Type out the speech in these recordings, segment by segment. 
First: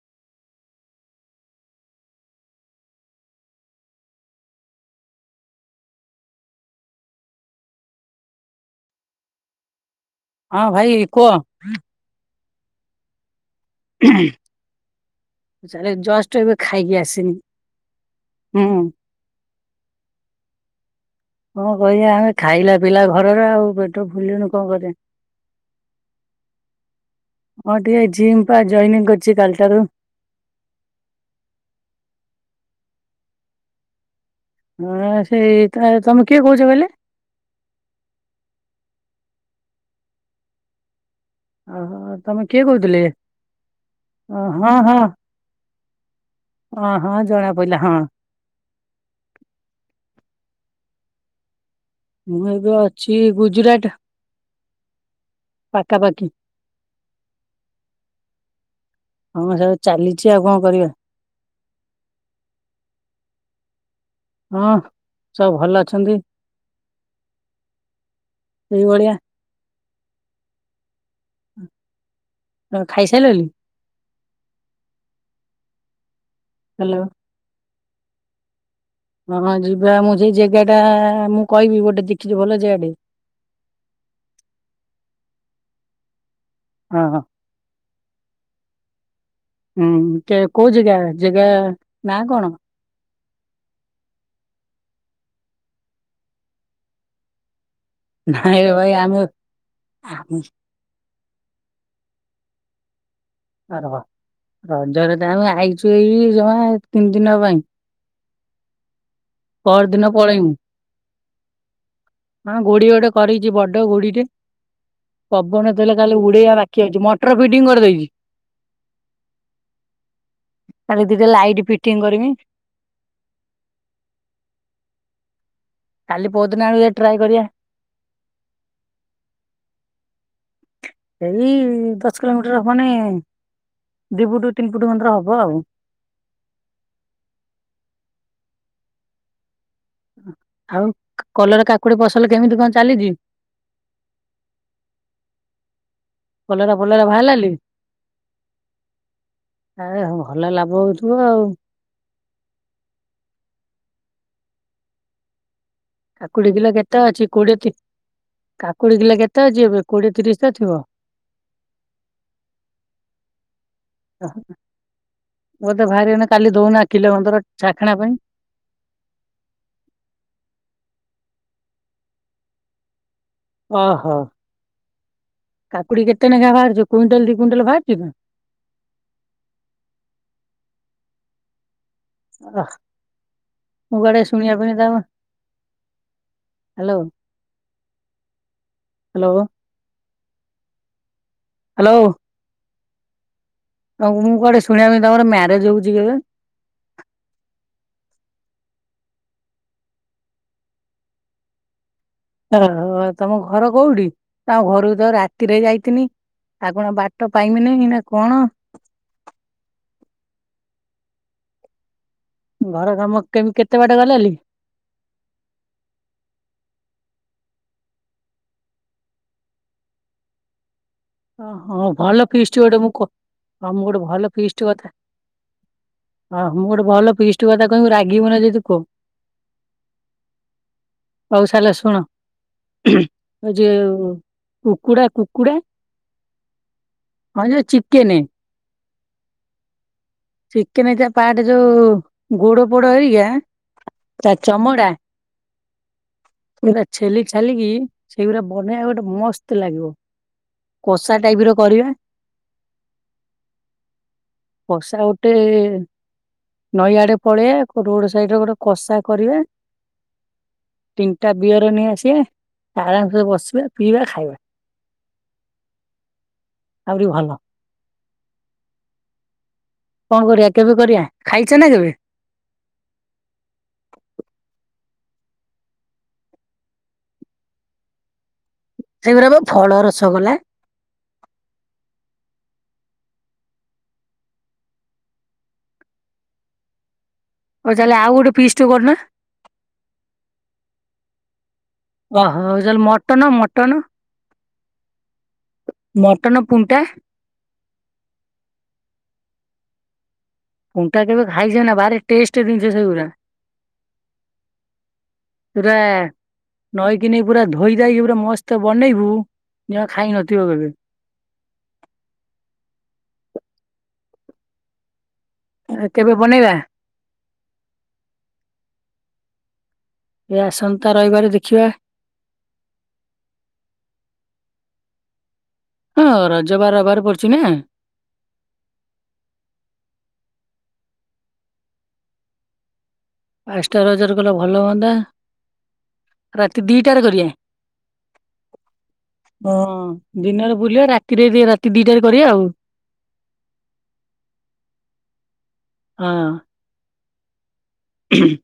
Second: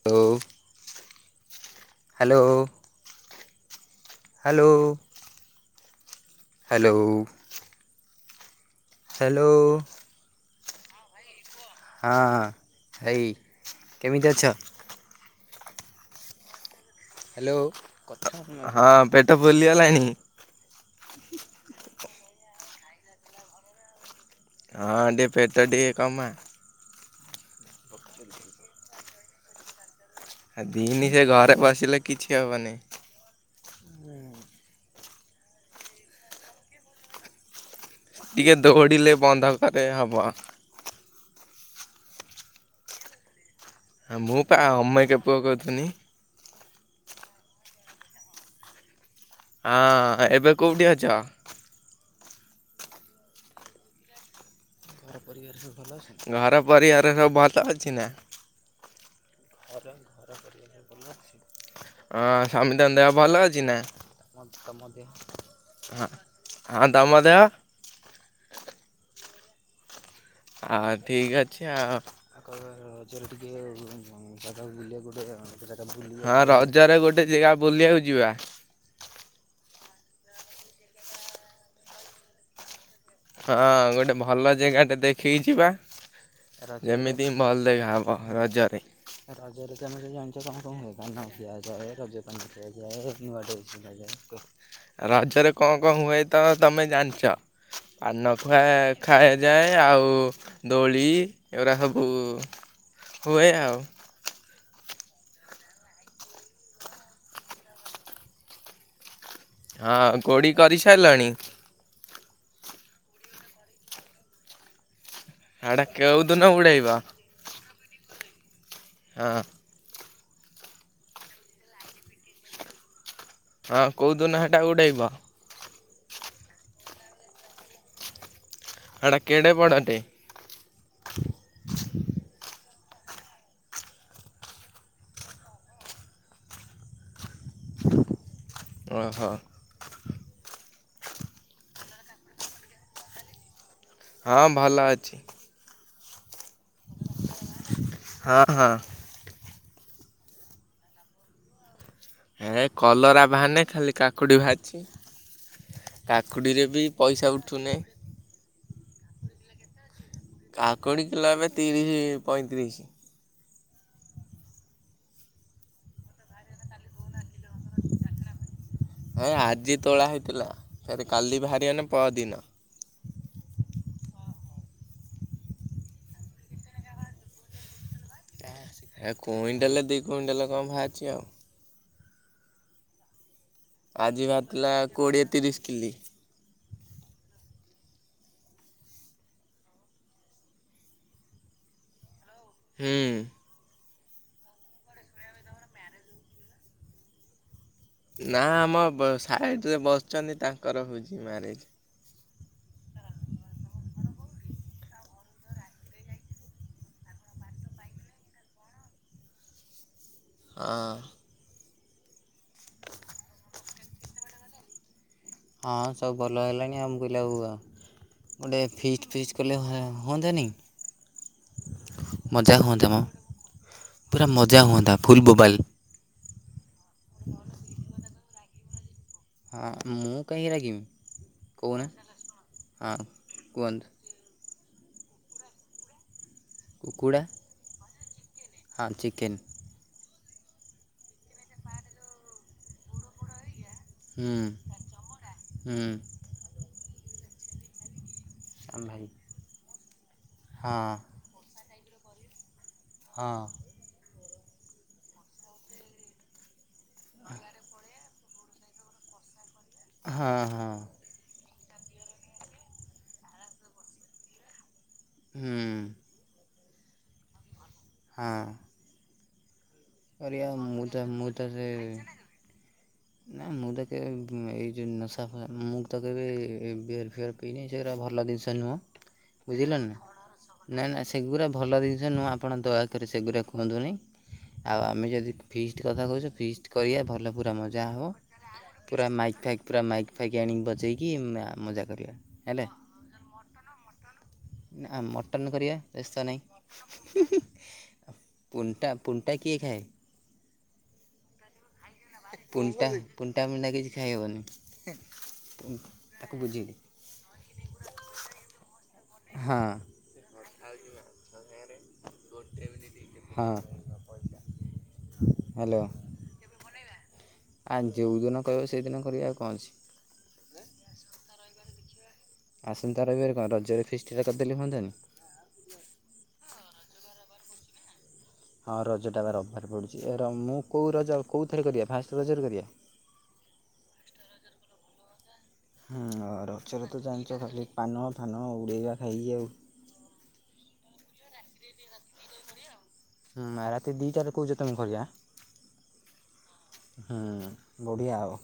[unintelligible] Hello. Hello hello. Hello. ହଁ ଭାଇ କୁହ। ହଁ ହେଇ। ତାହେଲେ ଜଷ୍ଟ୍ ଏବେ ଖାଇକି ଆସ୍ ହାଲୋ। କଣ କହିବା ଆମେ ଖାଇଲା ପିଇଲା ଘରର ଆଉ ପେ ପେଟ ଫୁଲିଗଲେ କଣ କରିବା। ହଁ ଟିକେ ପେଟ ଟିକେ କମା ହଁ ଟିକେ ଜିମ୍ ପା ଜଏନିଙ୍ଗ କରିଚି କାଲି ଠାରୁ। ଆ ଦିନି ସେ ଘରେ ବସିଲେ କିଛି ହବନି। ହଁ ସେଇ ତମେ କିଏ କହୁଚ କହିଲେ? ଟିକେ ଦୌଡ଼ିଲେ ବନ୍ଧ କରେ ହବ। ଓହୋ ତମେ କିଏ କହୁଥିଲେ? ଆ ଓ ମୁଁ ପା ଅମେକେ ପୁଅ କହୁଥିନି। ଅଁ ହଁ ଜଣା ପଇଲା ହଁ। ଅଁ ଏବେ କୋଉଠି ଅଛ? ମୁଁ ଏବେ ଅଛି ଗୁଜୁରାଟ୍। ଘର ପରିବାର ସବୁ ଭଲ ଅଛି ନା? ହଁ ସବୁ ଚାଲିଚି ଆଉ କଣ କରିବା। ଅଁ ସମିତି ଙ୍କ ଦେହ ଭଲ ଅଛି ନା? ହଁ ସବୁ ଭଲ ହଁ ଅଛନ୍ତି ହଁ ତମ ଦେହ? ଏଇ ଭଳିିଆ। ଆ ଠିକ୍ ଅଛି ଆଉ। ହଁ ତମେ ରଜରେ ଖାଇସାରିଲଣି ଗୋଟେ ଜାଗା ହ୍ୟାଲୋ। ବୁଲିବାକୁ ଯିବା। ହଁ ହଁ ଯିବା ମୁଁ ସେଇ ଜେଗା ଟା ମୁଁ କହିବି ଗୋଟେ ଦେଖଛିି ଭଲ ଜାଗା ଟେ। ହଁ ଗୋଟେ ଭଲ ଜେଗା ଟେ ଦେଖିକି ଯିବା। ହଁ ଯେମିତି ଭଲ ଦେଖାହବ ରଜରେ। [inaudible] ରଜରେ କଣ କଣ ହୁଁ କେ କୋଉ ଜାଗା ଜାଗା ନା କଣ? ହୁଏ ତ ତମେ ଜାଣିଛ? ପାନ ଖୁଆ ନାଇଁ ଭାଇ ଆମେ ଖୁଆଯାଏ ଆଉ ଆମେ ଦୋଳି ଏଗୁରା ସବୁ ଉଁ ହ ରଜରେ ତ ଆମେ ଆଇଛୁ ଏଇ ଜମା ତିନି ଦିନ ପାଇଁ। ପର ଦିନ ହଁ କୋଡି ପଳେଇମୁ। କରି ସାରିଲାଣି? ହଁ ଗୁଡି ଗୋଟେ କରିଛି ବଡ ଗୁଡି ଟେ। ହାଡା ପବନଦେଲେ କାଲେ କେଉଦିନ ଉଡେଇବା ବାକି ଉଡେଇବ ଅଛି, ମଟର ଫିଡିଙ୍ଗ୍ କରିଦେଇଛି। ହଁ। କାଲି ଦିଟା ଲାଇଟ୍ ଫିଟିଙ୍ଗ୍ କରିବି। ହଁ କୋଉଁ ଦୁନ ହେଟା ଉଡେଇବ? କାଲି ପଦିନ ଆଡୁ କୁ ଟ୍ରାଏ କରିବା। ହେଡା କେଡେ ବଡଟେ? ଏଇ ଦଶ କିଲୋମିଟର୍ ହବନି ଦି ଫୁଟ୍ ତିନି ଫୁଟ୍ ଭିତରେ ହବ ଆଉ। ଓହ। ଆଉ କଲରା କାକୁଡି ଫସଲ କେମିତି କଣ ଚାଲିଛି? ହଁ ଭଲ ଅଛି। କଲରା ଫଲରା ବାହାରିଲାନି? ହଁ ହଁ ଆରେ ଭଲ ଲାଭ ହଉଥୁବ ଆଉ। ହେ କଲରା ବାହାନି ଖାଲି କାକୁଡି ବାହାରିଛି। କାକୁଡି କାକୁଡିରେ କିଲୋ ବି କେତେ ଅଛି ପଇସା କୋଡିଏ ତି ଉଠୁନି। କାକୁଡି କିଲ କେତେ ଅଛି ଏବେ କୋଡିଏ ତିରିଶ୍? କାକୁଡି କିଲ ଏବେ ତିରିଶ୍ ପଇଁତିରିଶ୍। ବୋଧେ ଭାରିବ ନା କାଲି ଦଉନା କିଲେ କନ୍ତର ଚାଖନା ପାଇଁ। ହେ ଆଜି ତୋଳା ହେଇଥିଲା, ଫେରେ କାଲି ବାହାରିବନି ପଅଦିନ। ଓହ। କାକୁଡି କେତେ ନେଖା ବାହାରୁଛି କୁଇଣ୍ଟାଲ୍ ଦି କୁଇଣ୍ଟାଲ୍ ବାହାରୁଛିି? କୁଇଣ୍ଟାଲେ ଦି କୁଇଣ୍ଟାଲେ କଣ ବାହାଛି ଆଉ। ଅ ଆଜି ବାହାରିଥିଲା କୋଡ଼ିଏ ତିରିଶ୍ କିଲି। Hello hello. ହାଲୋ। ହୁଁ। ଆଉ ମୁଁ କୁଆଡେ ଶୁଣିଲା ତମର ମ୍ୟାରେଜ୍ ହଉଛି କେବେ? ନାଁ ଆମ ସାଇଟ୍ ରେ ବସିଛନ୍ତି ତାଙ୍କର ହୋଉଛି ମ୍ୟାରେଜ୍। ଓହୋ ତମ ଘର କୋଉଠି ତମ ଘରକୁ ତ ରାତିରେ ଯାଇଥିନି। ଆପଣ ବାଟ ପାଇମିନି ନା କଣ? ଅର୍। ଘର କାମ କେତେ କେତେ ବାଟ ଗଲାଲି? ହଁ ସବୁ ଭଲ ହେଲାଣି [unintelligible] ଗୋଟେ ଫିଷ୍ଟ୍ ଫିଷ୍ଟ୍ କଲେ ହୁଅନ୍ତାନି? ଓ ହଁ ଭଲ ମଜା ପିିଷ୍ଟ୍ ଗୋଟେ ହୁଅନ୍ତା ମୁଁ ମ -ମୁଁ ଗୋଟେ ପୁରା ଭଲ ମଜା ପିଷ୍ଟ କଥା ହୁଅନ୍ତା ଫୁଲ୍ ବୋବାଲ। ହଁ ମୁଁ ଗୋଟେ ଭଲ ପିଷ୍ଟ୍ କଥା କହିବି ରାଗିବୁ ନାଁ ଯଦି କଁ ହଁ ମୁଁ କାହିଁକି ରାଗିମି କହୁନା। ହଁ ଆଉ କୁହନ୍ତୁ ଯେଉଁ କୁକୁଡା, କୁକୁଡା। କୁକୁଡ଼ା। ଭାଉଜ ଚିକେନେ। ହଁ ଚିକେନ୍। ଠିକ। ଚିକେନ ହେଇଥିବା ପାଟ ଯୋଉ ଗୋଡ ପୋଡ ହେରିକା ହୁଁ ତା ଚମଡା ହୁଁ। ପୁରା ଛେଲି ଛାଲିକି ସେଇଗୁରା ଆମ ବନେଇଆ ଗୋଟେ ଭାଇ ମସ୍ତ ଲାଗିବ। ହଁ କଷା ଟାଇପର କରିବା। ହଁ। କଷା ଗୋଟେ ନଈଆଡେ ପଳେଆ କୋଉଠି ଗୋଟେ ସେଇଠି ଗୋଟେ କଷା କରିବା। ହଁ ହଁ। ତିନିଟା ବିୟର ନେଇ ଆସିଆ ଆରାମସେ ବସିବା ପିଇବା ଖାଇବା। ହୁଁ। ଆଉରି ଭଲ। ହଁ। କଣ କରିବା କରିଆ କେବେ ମୁଁ ତ କରିଆ ମୁଁ ତ ଖାଇଚ ସେ ନା କେବେ? ନା ମୁଁ ତ କେବେ ଏଇ ଯୋଉ ନଶା ଫଶା ମୁଁ ତ କେବେ ଏ ବିଅର ଫିଅର ପିଇନି ସେଗୁରା ଭଲ ଜିନଷ ସେଗୁରା ବା ଫଳ ରସ ବାଲା। ନା ନା ସେଗୁରା ଭଲ ଜିନଷ ନୁହଁ। ଆପଣ ଦୟାକରି ସେଗୁରା କୁହନ୍ତୁନି। ଆଉ ଆମେ ଯଦି ଫିଷ୍ଟ କଥା କହୁଛ ଫିଷ୍ଟ କରିଆ ଭଲ ପୁରା ହଉ ମଜା ତାହେଲେ ହବ ଆଉ ଗୋଟେ ପିସ୍ ଟେ କରୁନା ପୁରା ମାଇକ୍ ଫାଇକ୍ ପୁରା ମାଇକ୍ ଫାଇକ୍ ଆଣିକି ବଜେଇକି ମଜା କରିଆ ଓହୋ ହଉ ହେଲା। ତାହେଲେ ମଟନ ମଟନ। ନା ମଟନ୍ କରିଆ ବ୍ୟସ୍ତ ମଟନ ପୁଣ୍ଟା ନାହିଁ। ପୁଣ୍ଟା ପୁଣ୍ଟା କିଏ ଖାଏ? ପୁଣ୍ଟା କେବେ ଖାଇଛ ନା ଭାରି ଟେଷ୍ଟ ଜିନିଷ ପୁଣ୍ଟା ସେଗୁରା ପୁଣ୍ଟା ମୁଣ୍ଟା କିଛି ଖାଇହବନି। ପୁ ତାକୁ ବୁଝେଇଦେ। କି ନେଇ ପୁରା ଧୋଇ ଧାଇକି ପୁରା ମସ୍ତ ବନେଇବୁ ହଁ ଜମା ଖାଇ ନଥିବ କେବେ। ହଁ। ହ୍ୟାଲୋ ଆ କେବେ ବନେଇବା? ଆ ଯୋଉଦିନ କଇବ ସେଇଦିନ କରିଆ ଆଉ କଣ ଅଛି। ଏ ଆସନ୍ତା ରଇବାରେ ଦେଖିବା। ଆସନ୍ତା ରଇବାରେ କଣ ରଜରେ ଫିଷ୍ଟଟା କରିଦେଲେ ହୁଅନ୍ତାନି। ହଁ ରଜବା ରବାରେ ପଡିଚି ନା? ହଁ ରଜଟା ବା ରବାରେ ପଡ଼ୁଛି ଏ ର ମୁଁ କୋଉ ରଜ କୋଉଥିରେ କରିଆ ଫାଷ୍ଟ ରଜରେ କରିଆ? ଫାଷ୍ଟ ରଜରେ କଲେ ଭଲ ହୁଅନ୍ତା। ହୁଁ ରାତି ରଜରେ ତ ଦିଟାରେ କରିଆ ଜାଣିଛ ଖାଲି ପାନ ଫାନ ଉଡ଼େଇବା ଖାଇକି ଆଉ। ହଁ ଦିନରେ ବୁଲିଆ ରା ତିରେରେ ରାତି ଦିଟାରେ କରିଆ ଆଉ। ହୁଁ ରାତି ଦିଟାରେ କଉଚ ତମେ କରିଆ? ହଁ। ହୁଁ ବଢ଼ିଆ ହବ।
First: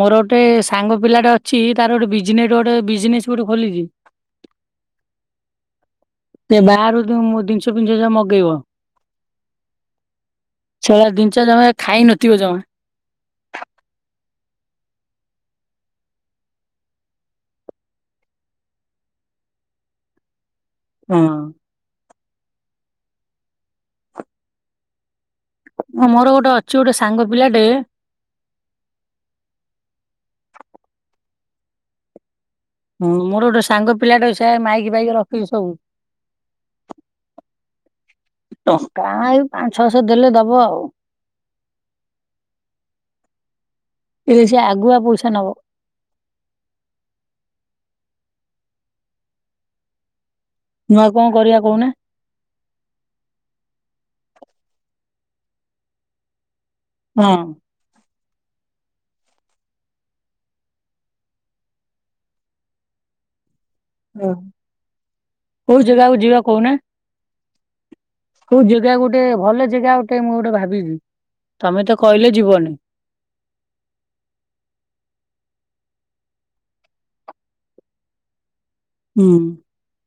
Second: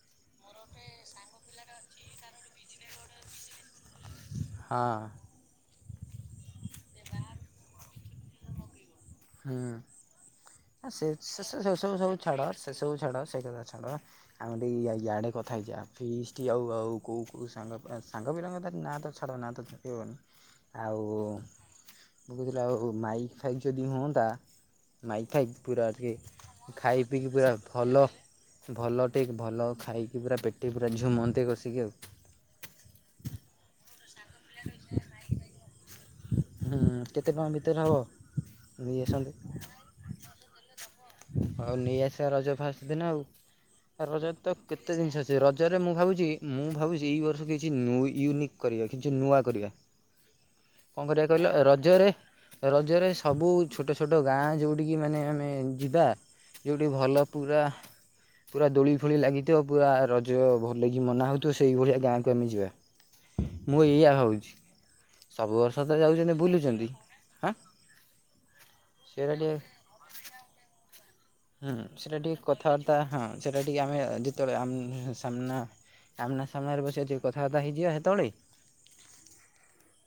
ମୋର ଗୋଟେ ସାଙ୍ଗ ପିଲାଟେ ଅଛି ତାର ଗୋଟେ ବିଜନେଟ୍ ଗୋଟେ ବିଜନେସ ଗୋଟେ ଖୋଲିଛି ହଁ। ସେ ବାରୁ [unintelligible] ଜିନଷ ଫିନଶ ସବୁ ମଗେଇବ। ହୁଁ ଆ ସେ ସେଗୁଡା ସେ ଜିନିଷ ସବୁ ଜମା ସେ ସବୁ ଖାଇ ସବୁ ନଥିବ ଛାଡ ଜମା। ସେ ସବୁ ଛାଡ ସେ କଥା ଛାଡ। ଆମେ ଟିକେ ଆଉ ୟାଡେ କଥା ହେଇଯିବା ଫିଷ୍ଟି ଆଉ ଆଉ କୋଉ କୋଉ ସାଙ୍ଗ ସାଙ୍ଗ ବିରଙ୍ଗ ନା ତ ଛାଡ଼ ନା ତ କହି ହବନି। ଆଉ ମୁଁ କହୁଥିଲି ଆଉ ମାଇକ୍ ଫାଇକ୍ ଯଦି ହୁଅନ୍ତା ମାଇକ୍ ଫାଇକ୍। ପୁରାି ହଁ ମୋର ଗୋଟେ ଟିକିଏ ଅଛି ଗୋଟେ ଖାଇ ସାଙ୍ଗ ପିଇକି ପୁରା ପିଲାଟେ ଭଲ ଭଲ ଠିକ୍ ଭଲ ଖାଇକି ପୁରା ପେଟେ ପୁରା ଝୁମନ୍ତେ କସିକି ଆଉ। ହୁଁ ମୋର ଗୋଟେ ସାଙ୍ଗ ପିଲାଟେ ସେ ମାଇକି ଫାଇକ୍ ରଖିଛିି ସବୁ। ହୁଁ କେତେ ଟଙ୍କା ଭିତରେ ହବ ଟଙ୍କା ନେଇ ଏଇ ଆସନ୍ତେ? ପାଞ୍ଚ ଛଅଶହ ଦେଲେ ଦବ ଆଉ। ହଉ ନେଇଆସିବା ରଜ ଫାଷ୍ଟେ ଦିନ ଆଉ ରଜରେ ହେଲେ ତ ସେ କେତେ ଆଗୁଆ ଜିନିଷ ପଇସା ଆସିଵ ନବ। ରଜ ରେ ମୁଁ ଭାବୁଚି ମୁଁ ଭାବୁଚି ଏଇ ବର୍ଷ କିଛି ୟୁନିକ୍ କରିବା କିଛି ନୂଆ କରିବା। ମୁଁ କଣ ଆଉ କରିବା କହିଲ କହୁନା ରଜରେ? ରଜରେ ସବୁ ଛୋଟ ଛୋଟ ଗାଁ ଯୋଉଠି କିି ମାନେ ଆମେ ଯିବା। ଯଉଠି ଭଲ ପୁରା ହଁ ପୁରା ଦୋଳି ଫୋଳି ଲାଗିଥିବ ପୁରା ରଜ ଭଲକି ମନା ହଉଥିବ ସେଇଭଳିଆ ଗାଁକୁ ଆମେ ଯିବା। ମୁଁ ଏଇଆ ଭାବୁଚି ସବୁ କୋଉ ବର୍ଷ ତ ଜାଗାକୁ ଯାଉଚନ୍ତି ଯିବା କହୁନା? ବୁଲୁଚନ୍ତି ହାଁ। କୋଉ ଜାଗା ଗୋଟେ ସେଇଟା ଟିକେ ଭଲ ଜାଗା ଗୋଟେ ମୁଁ ଗୋଟେ ଭାବିବି ତମେ ତ କହିଲେ ଯିବନି। ତା ହଁ ସେଟା ଟିକେ ଆମେ ଯେତୋଳେ ସାମ୍ନା। ସାମ୍ନା ସାମ୍ନାରେ ବସିବା ଯୋଉ କଥାବାର୍ତ ହେଇଯିବା ସେତୋବୋଳେ। ହୁଁ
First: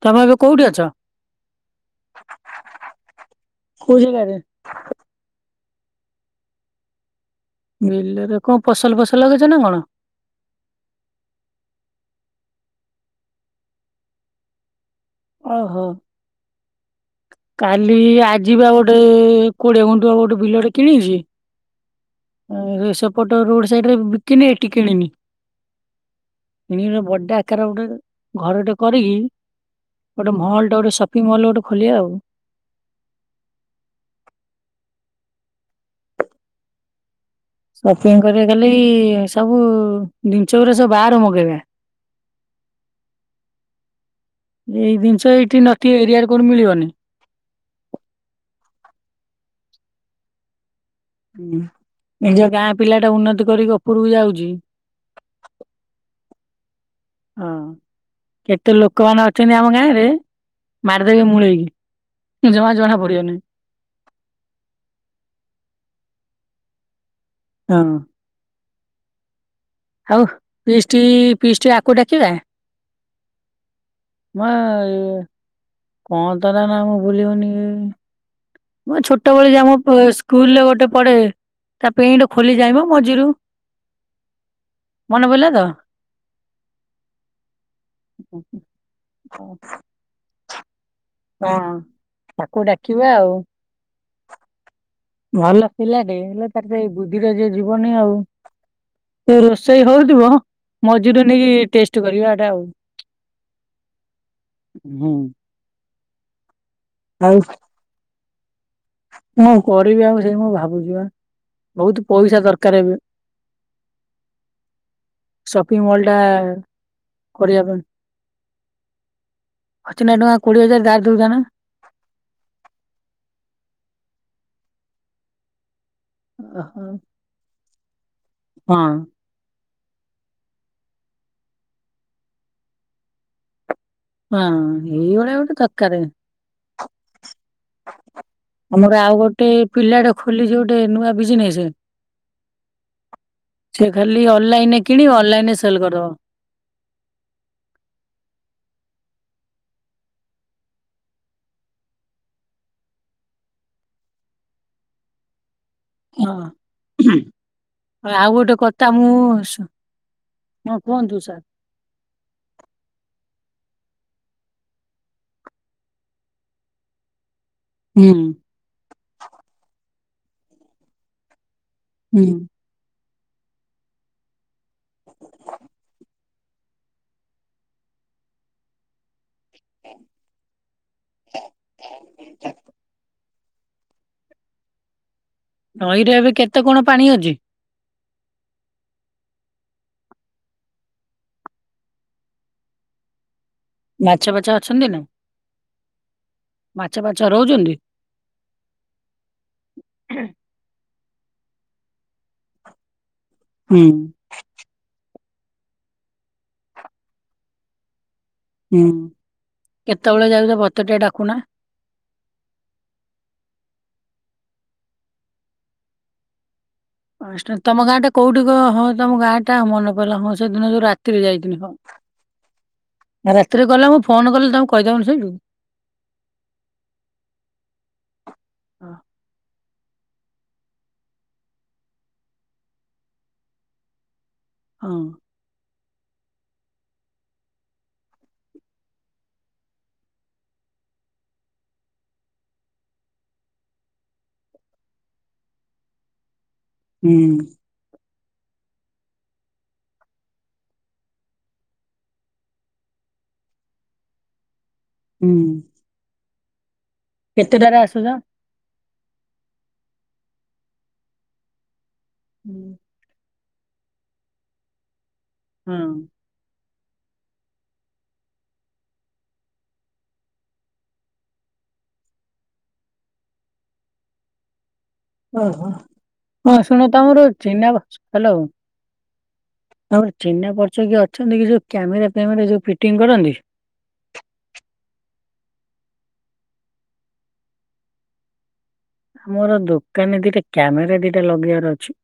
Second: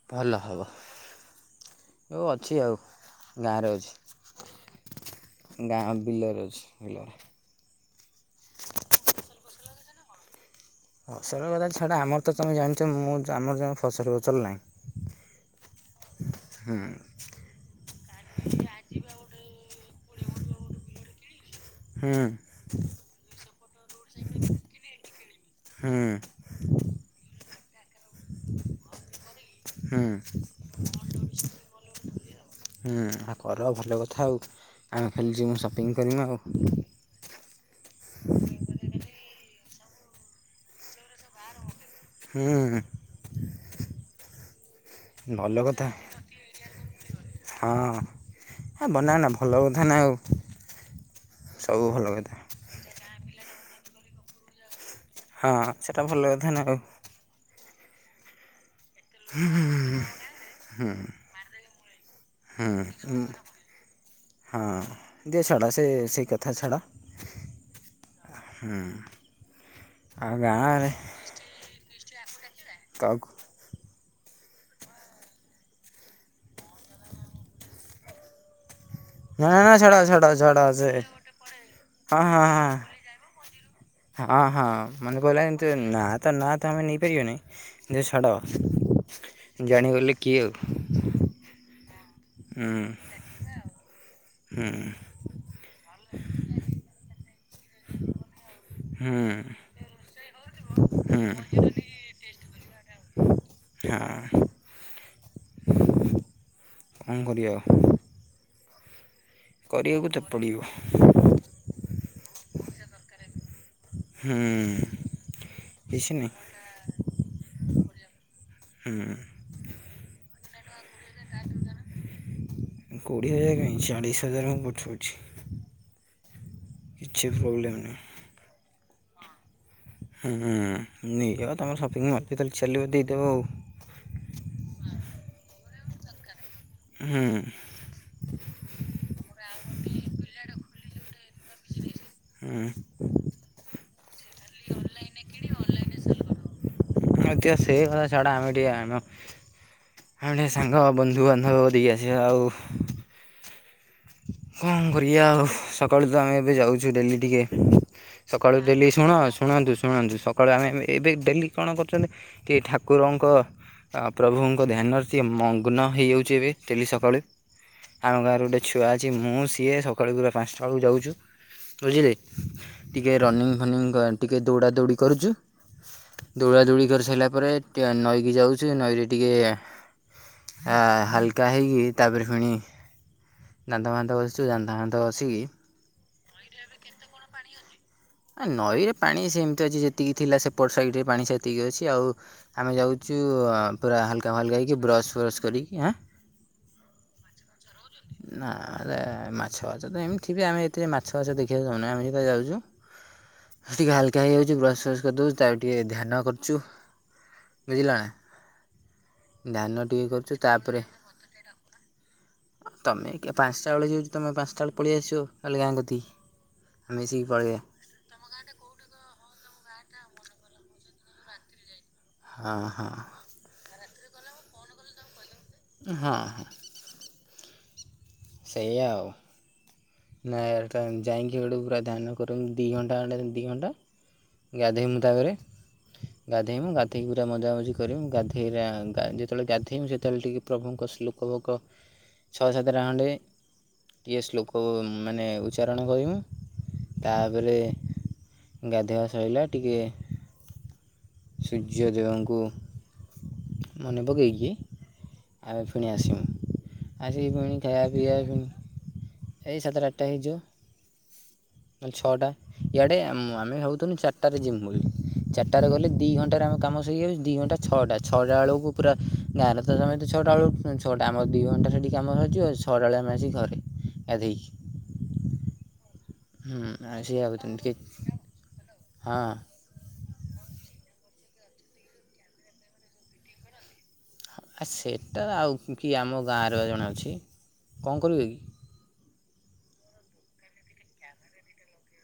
ତମେ ଏବେ ହବ କୋଉଠି ଅଛ? ଅଛି ଆଉ ଗାଁରେ କୋଉ ଜାଗାରେ ଅଛି। ଗାଁ ବିଲରେ ଅଛି ବିଲରେ। ବିଲରେ କଣ ଫସଲ ଫସଲ ଲଗେଇଚ ନା କଣ? ଫସଲ କଥା ଛାଡା ଆମର ତମେ ଜାଣିଚ ମୁଁ ଯା ଆମର ଯା ଫସଲ ଫସଲ ନାହିଁ। ଓହୋ। ହୁଁ। କାଲି ଆଜିିପା ଗୋଟେ କୋଡିଏ ଘୁଣ୍ଠୁ ହବ ଗୋଟେ ବିଲଟେ କିଣିଚି। ହୁଁ। ଆ ରେ ସେପଟ ରୋଡ ସାଇଟ୍ ରେ ବିକିନି ଏଠି କିଣିନି। ହୁଁ। କିଣିକିନା ବଡ ଆକାର ଗୋଟେ ଘରଟେ କରିକି ହୁଁ ଗୋଟେ ମହଲ ଟେ ଗୋଟେ ସପିଙ୍ଗି ମହଲ ଗୋଟେ ଖୋଲିବା ଆଉ। ହୁଁ ଆଉ କର ଭଲ କଥା ଆଉ ଆମେ ଖାଲିଯିମୁ ସପିଙ୍ଗି କରିମୁ ଆଉ। ସପିଙ୍ଗ୍ କରିବା କାଲି ସବୁ ଜିନିଷ ଗୁରା ସବୁ ବାହରୁ ମଗେଇବା। ହୁଁ ହୁଁ। ଏଇ ଜିନିଷ ଭଲ ଏଇଠି କଥା ନଥିବ ଏରିଆରେ କୋଉଠି ମିଳିବନେହିଁ। ହଁ ବନାନା ଭଲ କଥା ନା ଆଉ। ହୁଁ ସବୁ ଭଲ କଥା ନିଜ ଗାଁ ପିଲାଟା ଉନ୍ନତି କରିକି ଉପରକୁ ଯାଉଚି। ହଁ ସେଟା ଭଲ କଥା ନା ଆଉ। ହଁ କେତେ ଲୋକମାନେ ଅଛନ୍ତି ଆମ ଗାଁ ରେ ମାାରିଦେବେ ମୁୂଳେଇକି। ହୁଁ ହୁଁ। ହଁ ଦିଅ ଛାଡ ସେ ସେଇ କଥା ଛାଡ। ହୁଁ। ହୁଁ। ହଉ ଫିଷ୍ଟି ଫିଷ୍ଟି ଆକୁ ଡାକିବା? କହାକୁ? ମା ଇଅ। କଣ ତା ନା ନା ମୁଁ ଭୁଲିଗନି। ମ ନା ଛୋଟବେଳେ ଯାଉ ମୋ ନା ଛାଡ଼ ପ ଛାଡ଼ ଛାଡ଼ ସ୍କୁଲରେ ଗୋଟେ ସେ ପଢେ ତା ହଁ ପେଣ୍ଟ ହଁ ଖୋଲି ହଁ। ଯାଇମୁ ମଝିରୁ। ହଁ ହଁ ମନେ ମନେପଡ଼ିଲା ପଡିଲା ତ? ଏମିତି ନା ତ ନା ତ ଆମେ ନେଇପାରିବାନି ଦିଅ ଛାଡ। ଜାଣିଗଲି କିଅ। ହଁ ତାକୁ ଡାକିବା ଆଉ। ହୁଁ। ଭଲ ପିଲାଟେ ହେଲେ ତାର ସେଇ ବୁଦ୍ଧିଟା ଯେ ଯିବନି ଆଉ ହୁଁ ସେ ରୋଷେଇ ହଉ ଯିବ ହୁଁ ମଝିରୁ ନେଇକି ଟେଷ ଟ କରିବା ଟା ଆଉ ହଁ। ହୁଁ। କଣ ଆଉ କରିବା? କଣ କରିବି କରିବାକୁ ତ ଆଉ ସେଇ ମୁଁ ପଡ଼ିବ ଭାବୁଛି ବା ବହୁତ ପଇସା ଦରକାର ଏବେ। ହୁଁ ସପିଙ୍ଗ ମଲ କିଛି ଟା। ନାହିଁ କରିବା ପା ହୁଁ। ଅଛି ନା ଟଙ୍କା କୋଡିଏ ହଜାର ଧାର ଦଉଥା ନା। କୋଡ଼ିଏ ହଜାର କାଇଁ ଚାଳିଶ ହଜାର ମୁଁ ପଠଉଛି। ଓହୋ କିଛି ପ୍ରୋବ୍ଲେମ୍ ନାହିଁ ହଁ। ହୁଁ ହୁଁ ନେଇଗଲ ତମର ସପିଙ୍ଗ ମଲ ଯେତେବେଳେ ଚାଲିବ ଦେଇଦବ ଆଉ। ହଁ ଏଇଭଳିଆ ଗୋଟେ ଦରକାରେ। ଉଁ ହୁଁ। ଆମର ଆଉ ଗୋଟେ ପିଲାଟା ଖୋଲିଛି ଗୋଟେ ନୂଆ ବିଜନେସେ। ହୁଁ। ସେ ଖାଲି ଅନଲାଇନରେ କିଣିବ ଅନଲାଇନରେ ସେଲ କରିଦବ। [unintelligible] ସେ କଥା ଛଡା ଆମେ ଟିକେ ଆମ। ଆମେ ସାଙ୍ଗ, ବନ୍ଧୁବାନ୍ଧବ ଦେଇ ଆସିଆ ଆଉ। କଣ କରିଆ ଆଉ ସକାଳୁ ତ ଆମେ ହଁ ଏବେ ଯାଉଚୁ ଡେଲି ଟିକେ। ଆଉ ଗୋଟେ ସକାଳୁ କଥା ଡେଲି ଶୁଣ ମୁଁ ଶୁ- ଶୁଣନ୍ତୁ ଶୁଣନ୍ତୁ ସକାଳୁ ଆମେ ହଁ ଏବେ ଏବେ କୁହନ୍ତୁ ସାର୍ ଡେଲି। କଣ କରୁଚନ୍ତି? କିଏ ଠାକୁରଙ୍କ। ଆ ପ୍ରଭୁଙ୍କ ଧ୍ୟାନରେ ସିଏ ମଗ୍ନ ହେଇଯାଉଛି ଏବେ ଡେଲି ସକାଳେ। ହୁଁ ଆମ ଗାଁରେ ଗୋଟେ ଛୁଆ ଅଛି ମୁଁ ସିଏ ସକାଳୁ ପୁରା ପାଞ୍ଚଟା ବେଳୁ ଯାଉଚୁ। ବୁଝିଲେ ହୁଁ ଟିକେ ରନିଙ୍ଗ ଫନିଙ୍ଗ ଗା ଟିକେ ଦୌଡ଼ା ଦୌଡ଼ି କରୁଚୁ। ଦୌଡା ଦୌଡି କରିସାରିଲା ପରେ ଟିକେ ନଈକି ଯାଉଚୁ। ନଈରେ ଟିକେ। ଆ ହାଲକା ହେଇକି ତାପରେ ପୁଣି। ଦାନ୍ତ ଫାନ୍ତ ଘସୁଚୁ ଦାନ୍ତ ଫାନ୍ତ ଘସିକି। ନଈରେ ଏବେ କେତେ କଣ ପାଣି ଅଛି? ଆ ନଈରେ ପାଣି ସେମିତି ଅଛି ଯେତିକି ଥିଲା ସେପଟ ସାଇଡ଼ରେ ପାଣି ସେତିକି ଅଛି ଆଉ। ଆମେ ଯାଉଚୁ ଆ ପୁରା ମାଛ ହାଲକା ଫାଛ ମାଲକା ହେଇକି ଅଛନ୍ତି ନା ବ୍ରସ୍ ଫ୍ରସ୍ କରିକି। ହାଁ? ମାଛ ଫାଛ ରହୁଛନ୍ତି? ନାରେ ମାଛ ଫାଛ ତ ଏମିତି ବି ଆମେ ଏଥିରେ ମାଛ ଫାଛ ଦେଖିବାକୁ ଯାଉନୁ ଆମେ ସିଧା ଯାଉଚୁ। ହୁଁ ଟିକେ ହାଲକା ହେଇଯାଉଚି ବ୍ରସ୍ ଫ୍ରସ୍ କରିଦଉଚୁ ତାପରେ ଟିକେ ଧ୍ୟାନ କରୁଚୁ। ବୁଝିଲା। ହୁଁ ଧ୍ୟାନ ଟିକେ କେତେବେଳେ କରୁଚୁ। ଯାଉଛ ତାପରେ। ମତେ ଟିକେ ଡାକୁନା? ତମେ କେ ପାଂସ ଟା ବେଳେ ଯଦି ତମେ ପାଂସ ଟା ବେଳେ ପଳେଇଆସିବ କାଲି ଗାଁ କତିକି। ଉଁ ମିସିକି ପାଞ୍ଚଟା- ପଳେଇଆ। ତମ ଗାଁ ଟା କୋଉଠି କହିବ ହଁ ତମ ଗାଁ ଟା ମନେ ପଡିଲା ହଁ ସେଦିନ ଯୋଉ ରାତିରେ ଯାଇଥିନି ହଁ। ହଁ ହଁ। ରାତିରେ ଗଲେ ମୁଁ ଫୋନ୍ କଲେ ତମେ କହିଦବନି ସେଇଠୁ। ହଁ। ସେଇଆ ହଁ ଆଉ। ନାଇଁ, ଯାଇକି ହେଠୁ ପୁରା ଧ୍ୟାନ କରୁଛନ୍ତୀ ଦି ଘଣ୍ଟା ଖଣ୍ଡେ ଦି ଘଣ୍ଟା। ଗାଧେଇ ହଁ। ମୁଁ ତାପରେ। ଗାଧେଇମୁ ଗାଧଇକି ପୁରା ମଜାମଜି କରିମୁ ଗାଧେଇରା ଯେତେବେଳେ ଗାଧେଇମୁ ସେତେବେଳେ ଟିକେ ପ୍ରଭୁଙ୍କ ଶୋଲ୍କ୍ [inaudible] ଛଅ ସାତଟା ଖଣ୍ଡେ ଇଏ ଶ୍ଲୋକ୍। ଉ ମାନେ ଉଚ୍ଚାରଣ କରିବେ। ହୁଁ। ତାପରେ ଗାଧେଇବା ସଇଲା ଟିକେ ସୂର୍ଯ୍ୟ ଦେବଙ୍କୁ ମନେ ପକେଇକି ହୁଁ ଆମେ ପୁଣି ଆସିମୁ, ଆସିକି ପୁଣି କେତେଟାରେ ଖାଇଆ ଆସୁଛ? ପିଇଆ ପୁ ଏଇ ସାତଟା ଆଠଟା ହେଇଯିବ। ନହେଲେ ଛଅଟା ଇଆଡ଼େ ଆମେ ଭାବୁଥିଲୁ ଚାରିଟାରେ ଯିମୁ ବୋଲି ଚାରିଟାରେ ଗଲେ ହଁ। ଦିଇ ଘଣ୍ଟାରେ ଆମେ କାମ ସରିଯଉ ଦି ଘଣ୍ଟା ଛଅଟା ଛଅଟା ବେଳକୁ ପୁରା ଗାଁରେ ତ ସମସ୍ତେ ଛଅଟା ବେଳକୁ ଛଅଟା ଆମର ଦୁଇ ଘଣ୍ଟା ସେଠି କାମ ସରିଯିବ ଛଅଟାବେଳେ ଆସିକି ଘରେ ଗାଧେଇକି। ଓହୋ ହଁ ଶୁଣ ସେଇଆ ତମର ଭାବୁଥିଲୁ ଚିନା ଟିକେ ହାଲୋ। ହଁ। ତମର ଚିହ୍ନାପରିଚ କିଏ ଅଛନ୍ତି କି? ଯୋଉ କ୍ୟାମେରା ଫେମେରା ଯୋଉ ଫିଟିଙ୍ଗ୍ କରନ୍ତି? ଆ ସେଇଟା ଆଉ କି ଆମ ଗାଁରେ ବା ଜଣେ ଅଛି। କଣ କରିବେ କି? ମୋର ଦୋକାନ ଦିଟା କ୍ୟାମେରା ଦିଟା ଲଗେଇଆର ଅଛି।